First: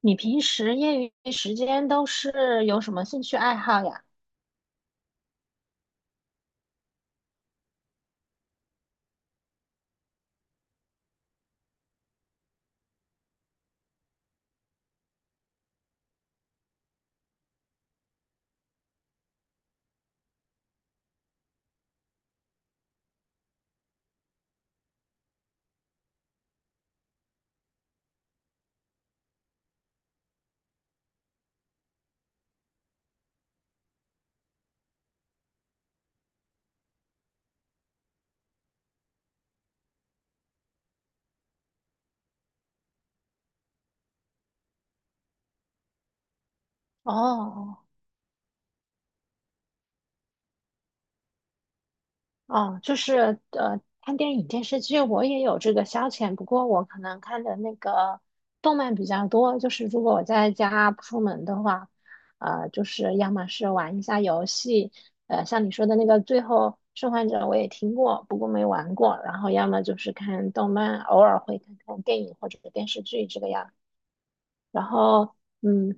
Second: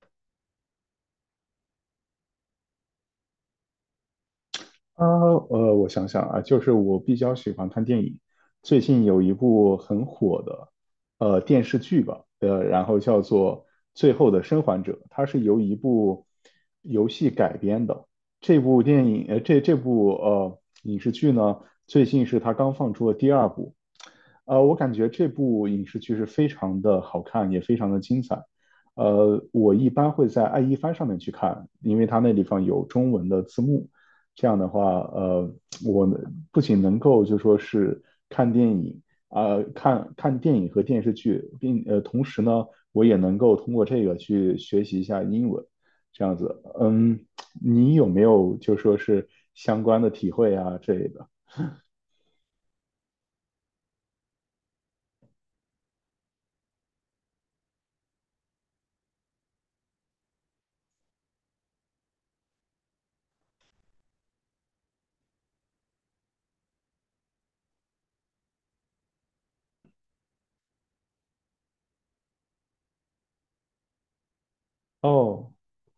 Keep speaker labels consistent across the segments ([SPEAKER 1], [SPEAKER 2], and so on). [SPEAKER 1] 你平时业余时间都是有什么兴趣爱好呀？
[SPEAKER 2] 啊，我想想啊，就是我比较喜欢看电影。最近有一部很火的，电视剧吧，然后叫做《最后的生还者》，它是由一部游戏改编的。这部电影，呃，这部影视剧呢，最近是它刚放出的第二部。我感觉这部影视剧是非常的好看，也非常的精彩。我一般会在爱一番上面去看，因为它那地方有中文的字幕。这样的话，呃，我不仅能够就说是看电影看电影和电视剧，并同时呢，我也能够通过这个去学习一下英文，这样子。嗯，
[SPEAKER 1] 哦
[SPEAKER 2] 你有没有就说是相关的体会啊之类的？
[SPEAKER 1] 哦，就是看电影、电视剧，我也有这个消遣，不过我可能看的那个动漫比较多。就是如果我在家不出门的话，就是要么是玩一下游戏，像你说的那个《最后生还者》，我也听过，不过没玩过。然后要么就是看动漫，偶尔会看看电影或者是电视剧这个样。然后，
[SPEAKER 2] 哦，
[SPEAKER 1] 嗯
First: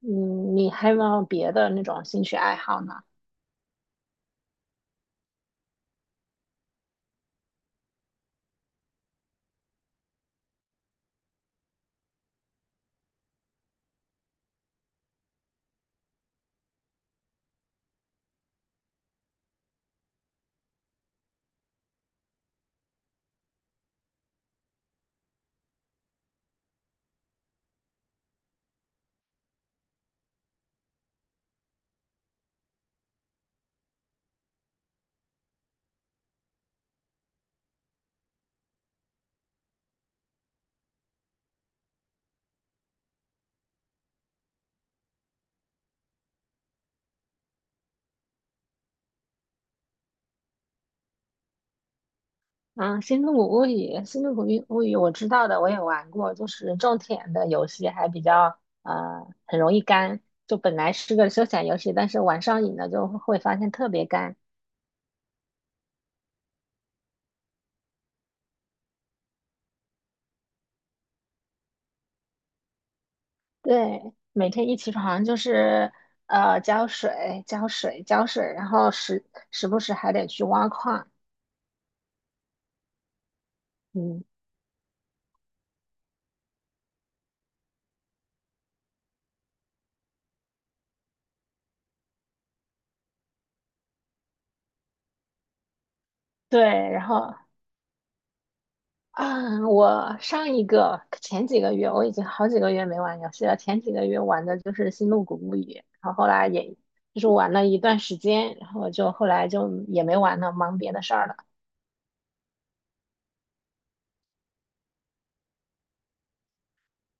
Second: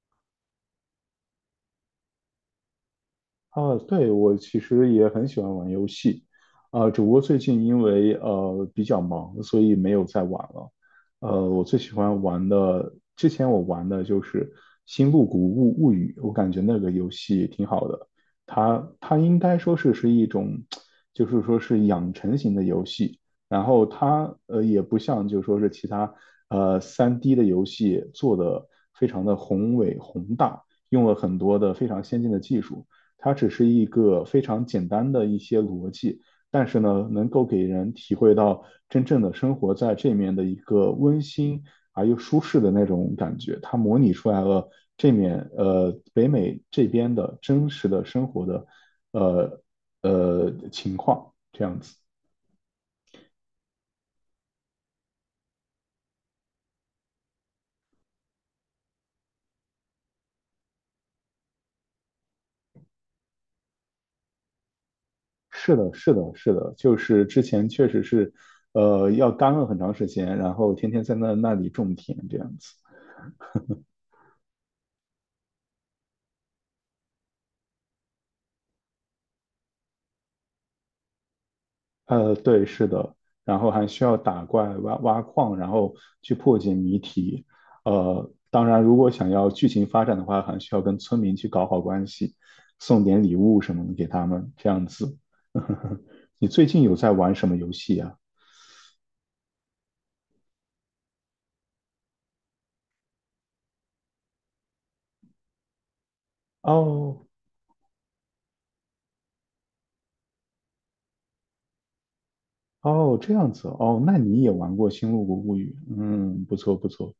[SPEAKER 1] 嗯，你还有没有别的那种兴趣爱好呢？
[SPEAKER 2] 啊，对，我其实也很喜欢玩游戏，啊，只不过最近因为比较忙，所以没有再玩了。呃，我最喜欢玩的，之前我玩的就是《星露谷物物语》，我感觉那个游戏挺好的。它应该说是是一种，就是说是养成型的游戏。然后它也不像就说是其他三 d 的游戏做的非常的宏伟宏大，用了很多的非常先进的技术。它只是一个非常简单的一些逻辑，但是呢，能够给人体会到真正的生活在这面的一个温馨而又舒适的那种感觉。它模拟出来了这面北美这边的真实的生活的呃情况。
[SPEAKER 1] 嗯，《星露谷物语》《星露谷物语》我知道的，我也玩过，就是种田的游戏，还比较很容易干。就本来是个休闲游戏，但是玩上瘾了就会发现特别干。
[SPEAKER 2] 是的，是的，是的，就是之前确实是，呃，要干了很长时间，然后天天在那里种田这样子。
[SPEAKER 1] 对，每天一起床就是浇水、浇水、浇水，然后时不时还得去挖矿。
[SPEAKER 2] 呃，对，是的，然后还需要
[SPEAKER 1] 嗯，
[SPEAKER 2] 打怪、挖矿，然后去破解谜题。呃，当然，如果想要剧情发展的话，还需要跟村民去搞好关系，送点礼物什么的给他们，这样子。你最近
[SPEAKER 1] 对，
[SPEAKER 2] 有
[SPEAKER 1] 然
[SPEAKER 2] 在玩
[SPEAKER 1] 后
[SPEAKER 2] 什么游戏啊？
[SPEAKER 1] 啊，我上一个前几个月，我已经好几个月没玩游戏了。前几个月玩的就是《星露谷物语》，然后后来也就
[SPEAKER 2] 哦，
[SPEAKER 1] 是玩了一段时间，然后我就后来就也没玩了，忙别的事儿了。
[SPEAKER 2] 哦，这样子哦，那你也玩过《星露谷物语》？嗯，不错不错。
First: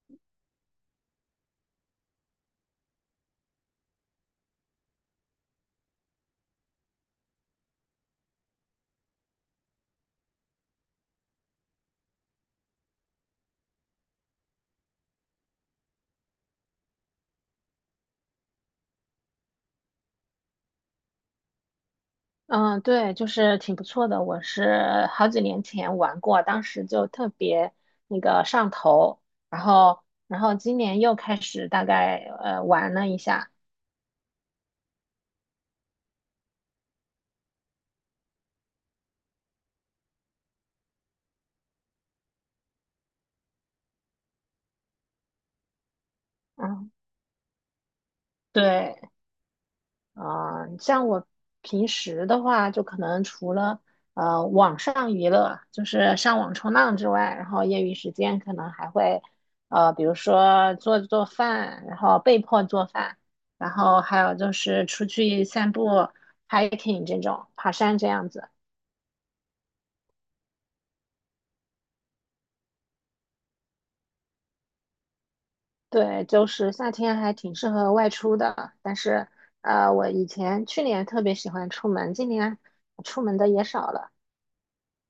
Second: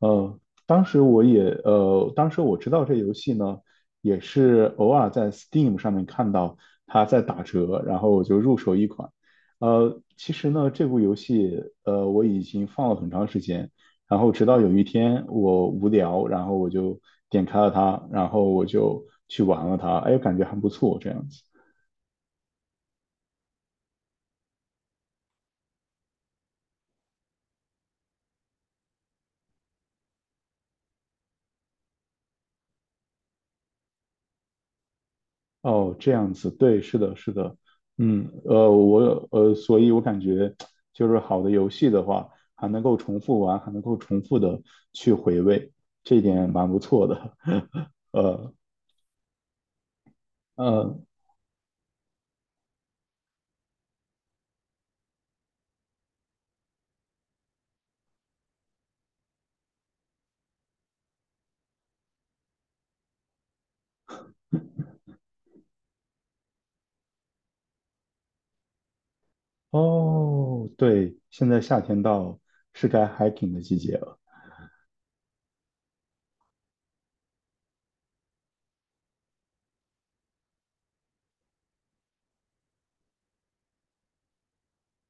[SPEAKER 2] 呃，当时我也呃，当时我知道这游戏呢，也是偶尔在 Steam 上面看到它在打折，然后我就入手一款。呃，其实呢，这部游戏我已经放了很长时间，然后直到有一天我无聊，然后我就点开了它，然后我就去玩了它，哎，感觉还不错，这样子。
[SPEAKER 1] 嗯，对，就是挺不错的。我是好几年前玩过，当时就特别那个上头，然后然后今年又开始大概玩了一下。
[SPEAKER 2] 哦，这样子，对，是的，是的，嗯，呃，我所以我感觉就是好的游戏的话，还能够重复玩，还能够重复的去回味，这一点蛮不
[SPEAKER 1] 嗯，
[SPEAKER 2] 错的。呃
[SPEAKER 1] 对，啊、
[SPEAKER 2] 呃，
[SPEAKER 1] 像我平时的话，就可能除了网上娱乐，就是上网冲浪之外，然后业余时间可能还会比如说做做饭，然后被迫做饭，然后还有就是出去散步、hiking 这种爬山这样子。
[SPEAKER 2] 哦，对，现在夏天到了，是该 hiking 的季节了。
[SPEAKER 1] 对，就是夏天还挺适合外出的，但是我以前去年特别喜欢出门，今年出门的也少了。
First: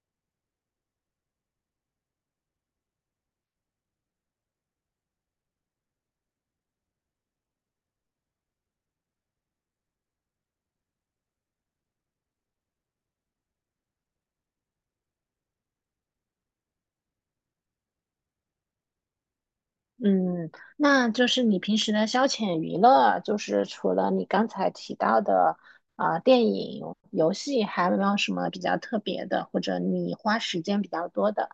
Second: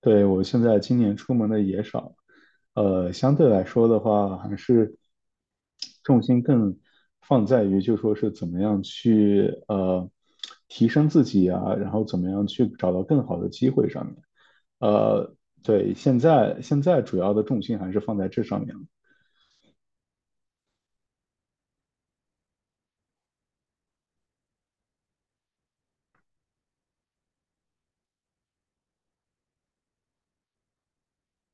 [SPEAKER 2] 对，我现在今年出门的也少，呃，相对来说的话，还是重心更放在于就说是怎么样去提升自己啊，然后怎么样去找到更好的机会上面。呃，对，现在主要的重心还是放在这上面了。
[SPEAKER 1] 嗯，那就是你平时的消遣娱乐，就是除了你刚才提到的啊、电影、游戏，还有没有什么比较特别的，或者你花时间比较多的？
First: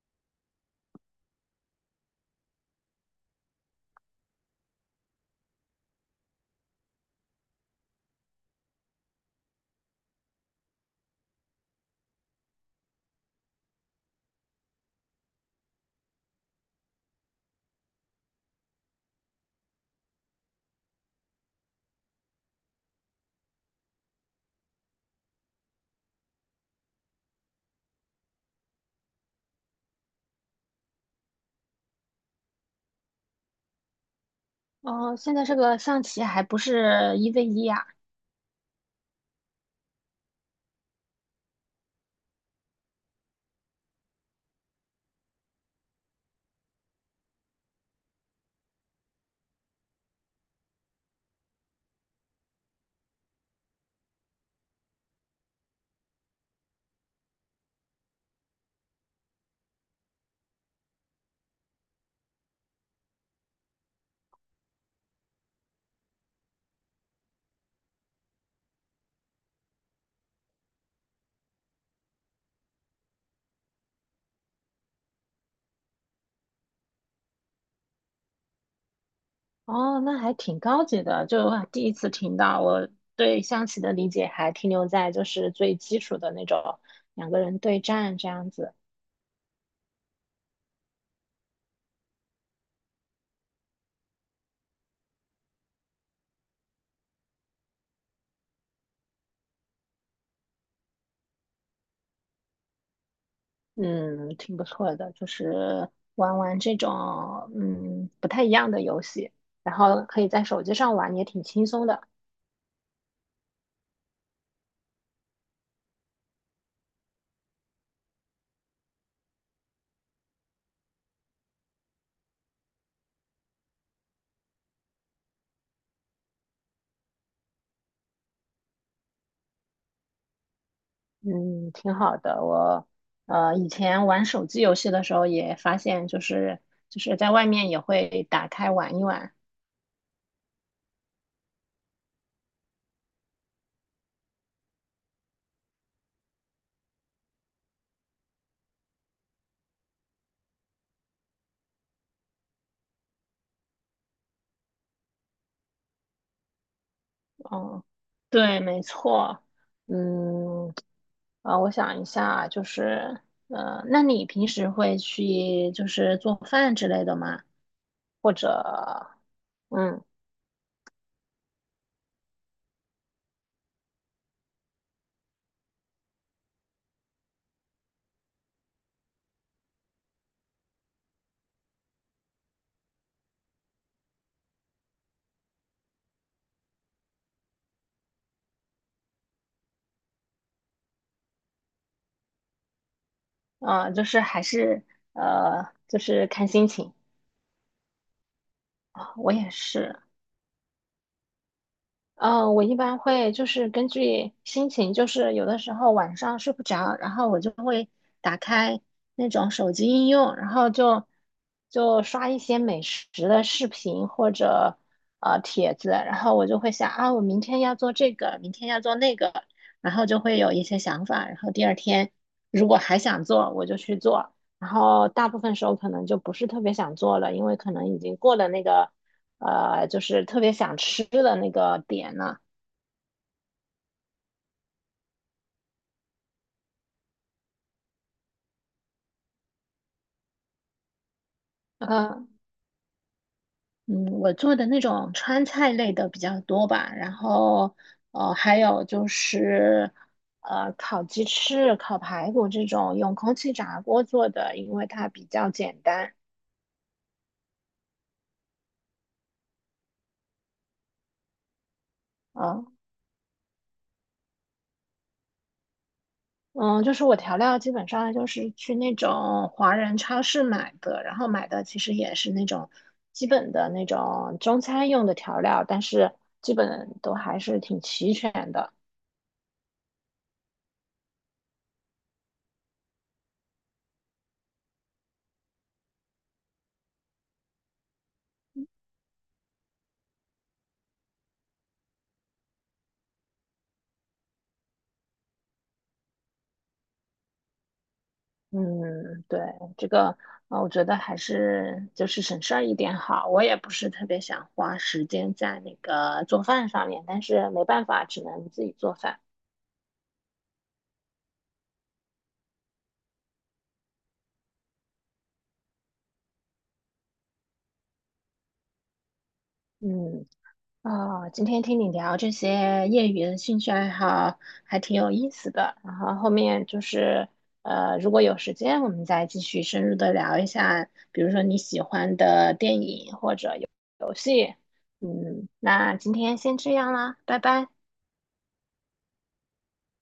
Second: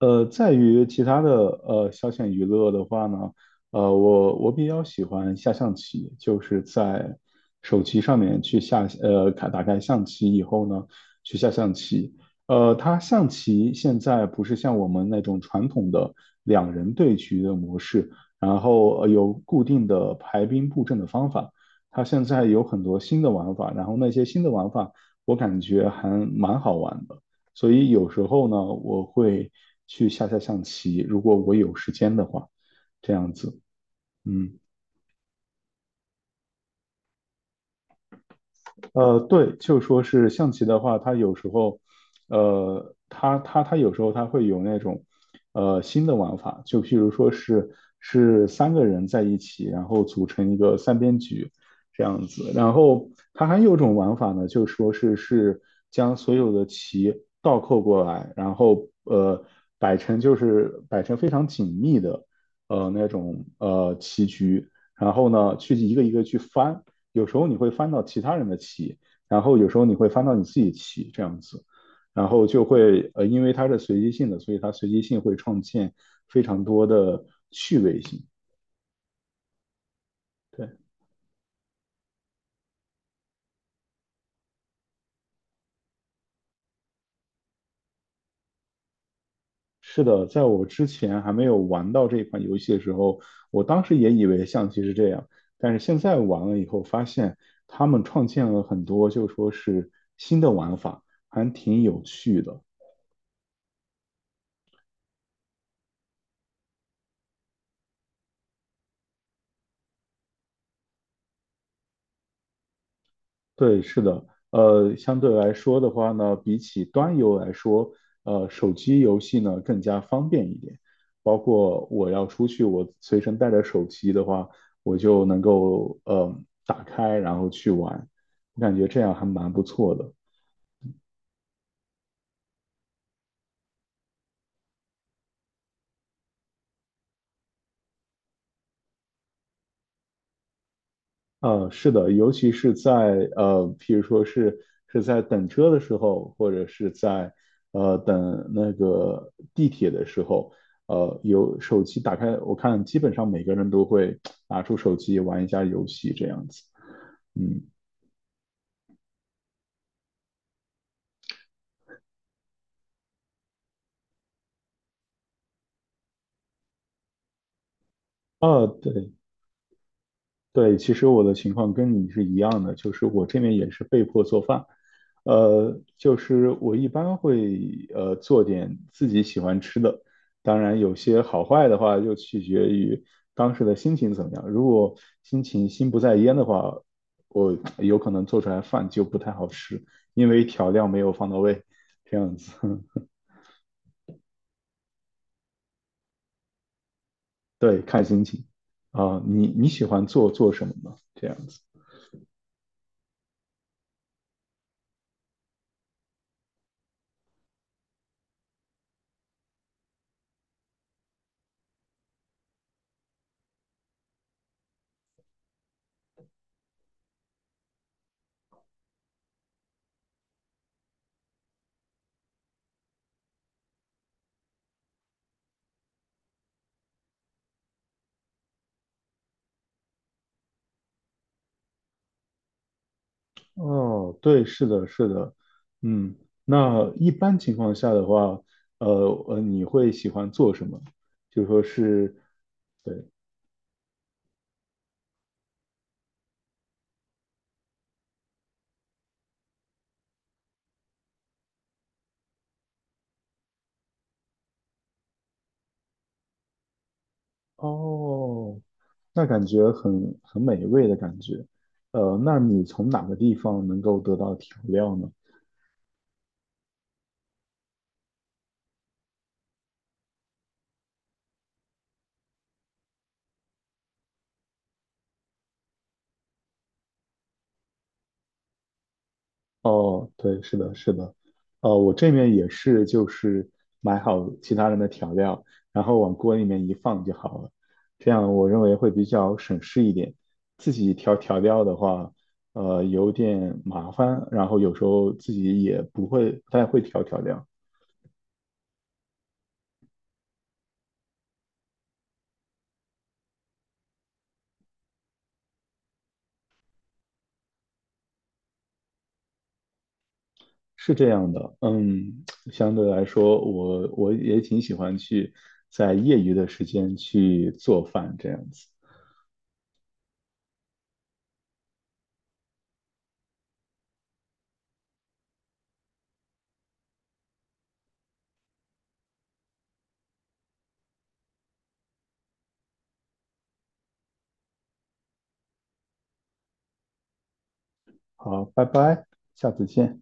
[SPEAKER 2] 呃，在于其他的消遣娱乐的话呢，呃，我比较喜欢下象棋，就是在手机上面去下开打开象棋以后呢，去下象棋。呃，它象棋现在不是像我们那种传统的两人对局的模式，然后有固定的排兵布阵的方法，它现在有很多新的玩法，然后那些新的玩法我感觉还蛮好玩的。所以有时候呢，我会去下下象棋，如果我有时间的话，这样子，嗯。
[SPEAKER 1] 哦，现在这个象棋还不是一 v 一啊？
[SPEAKER 2] 呃，对，就说是象棋的话，它有时候，呃，它有时候它会有那种，呃，新的玩法，就譬如说是是三个人在一起，然后组成一个三边局这样子。然后它还有一种玩法呢，就说是是将所有的棋倒扣过来，然后摆成就是摆成非常紧密的那种棋局，然后呢去一个一个去翻。有时候你会翻到其他人的棋，然后有时候你会翻到你自己棋这样子，然后就会呃，因为它是随机性的，所以它随机性会创建非常多的趣味性。
[SPEAKER 1] 哦，那还挺
[SPEAKER 2] 对，
[SPEAKER 1] 高级的，就第一次听到。我对象棋的理解还停留在就是最基础的那种两个人对战这样子。
[SPEAKER 2] 是的，在我之前还没有玩到这款游戏的时候，我当时也以为象棋是这样，但是现在玩了以后发现，他们创建了很多就说是新的玩法，还挺有趣的。
[SPEAKER 1] 嗯，挺不错的，就是玩玩这种不太一样的游戏，然后可以在手机上玩，也挺轻松的，
[SPEAKER 2] 对，是的，呃，相对来说的话呢，比起端游来说，呃，手机游戏呢更加方便一点。包括我要出去，我随身带着手机的话，我就能够打开，然后去玩。我感觉这样还蛮不错的。
[SPEAKER 1] 嗯，挺好的。我以前玩手机游戏的时候也发现，就是就是在外面也会打开玩一玩。
[SPEAKER 2] 呃，是的，尤其是在呃，譬如说是是在等车的时候，或者是在等那个地铁的时候，呃，有手机打开，我看基本上每个人都会拿出手机玩一下游戏这样子。嗯，
[SPEAKER 1] 嗯，对，没错。嗯，啊，我想一下，就是那你平时会去就是做饭之类的吗？或
[SPEAKER 2] 呃，
[SPEAKER 1] 者
[SPEAKER 2] 对。
[SPEAKER 1] 嗯。
[SPEAKER 2] 对，其实我的情况跟你是一样的，就是我这边也是被迫做饭，呃，就是我一般会做点自己喜欢吃的，当然有些好坏的话就取决于当时的心情怎么样。如果心情心不在焉的话，我有可能做出来饭就不太好吃，因为调料没有放到位，这样子。
[SPEAKER 1] 嗯，就是还是就是看心情。
[SPEAKER 2] 对，看心情。啊、
[SPEAKER 1] 我
[SPEAKER 2] 你
[SPEAKER 1] 也
[SPEAKER 2] 你喜
[SPEAKER 1] 是，
[SPEAKER 2] 欢做做什么呢？这样子。
[SPEAKER 1] 嗯，我一般会就是根据心情，就是有的时候晚上睡不着，然后我就会打开那种手机应用，然后就就刷一些美食的视频或者帖子，然后我就会想啊，我明天要做这个，明天要做那个，然后就会有一些想法，然后第二天如果还想做，我就去做，然后大部分时候可能就不是特别想做了，因为可能已经过了那个。就是特别想吃的那个点呢。
[SPEAKER 2] 哦，对，是的，是的，嗯，那一般情况下的话，呃你会喜欢做什么？就说是，
[SPEAKER 1] 呃，
[SPEAKER 2] 对，
[SPEAKER 1] 嗯，我做的那种川菜类的比较多吧，然后还有就是烤鸡翅、烤排骨这种用空气炸锅做的，因为它比较简单。
[SPEAKER 2] 哦，那感觉很美味的感觉。呃，那你
[SPEAKER 1] 啊，
[SPEAKER 2] 从哪个地方能够得到调料呢？
[SPEAKER 1] 嗯，就是我调料基本上就是去那种华人超市买的，然后买的其实也是那种基本的那种中餐用的调料，但是基本都还是挺齐全的。
[SPEAKER 2] 哦，对，是的，是的，呃，我这面也是，就是买好其他人的调料，然后往锅里面一放就好了，这样我认为会比较省事一点。自己调调料的话，呃，有点麻烦，然后有时候自己也不会，不太会调调料，
[SPEAKER 1] 嗯，对，这个，啊，我觉得还是就是省事儿一点好。我也不是特别想花时间在那个做饭上面，但是没办法，只能自己做饭。
[SPEAKER 2] 是这样的。嗯，相对来说，我也挺喜欢去在业余的时间去做饭这样子。
[SPEAKER 1] 嗯，啊、今天听你聊这些业余的兴趣爱好，还挺有意思的。然后后面就是，如果有时间，我们再继续深入的聊一下，比如说你喜欢的电影或，嗯，那今天先这样啦，拜拜。
[SPEAKER 2] 好，拜拜，下次见。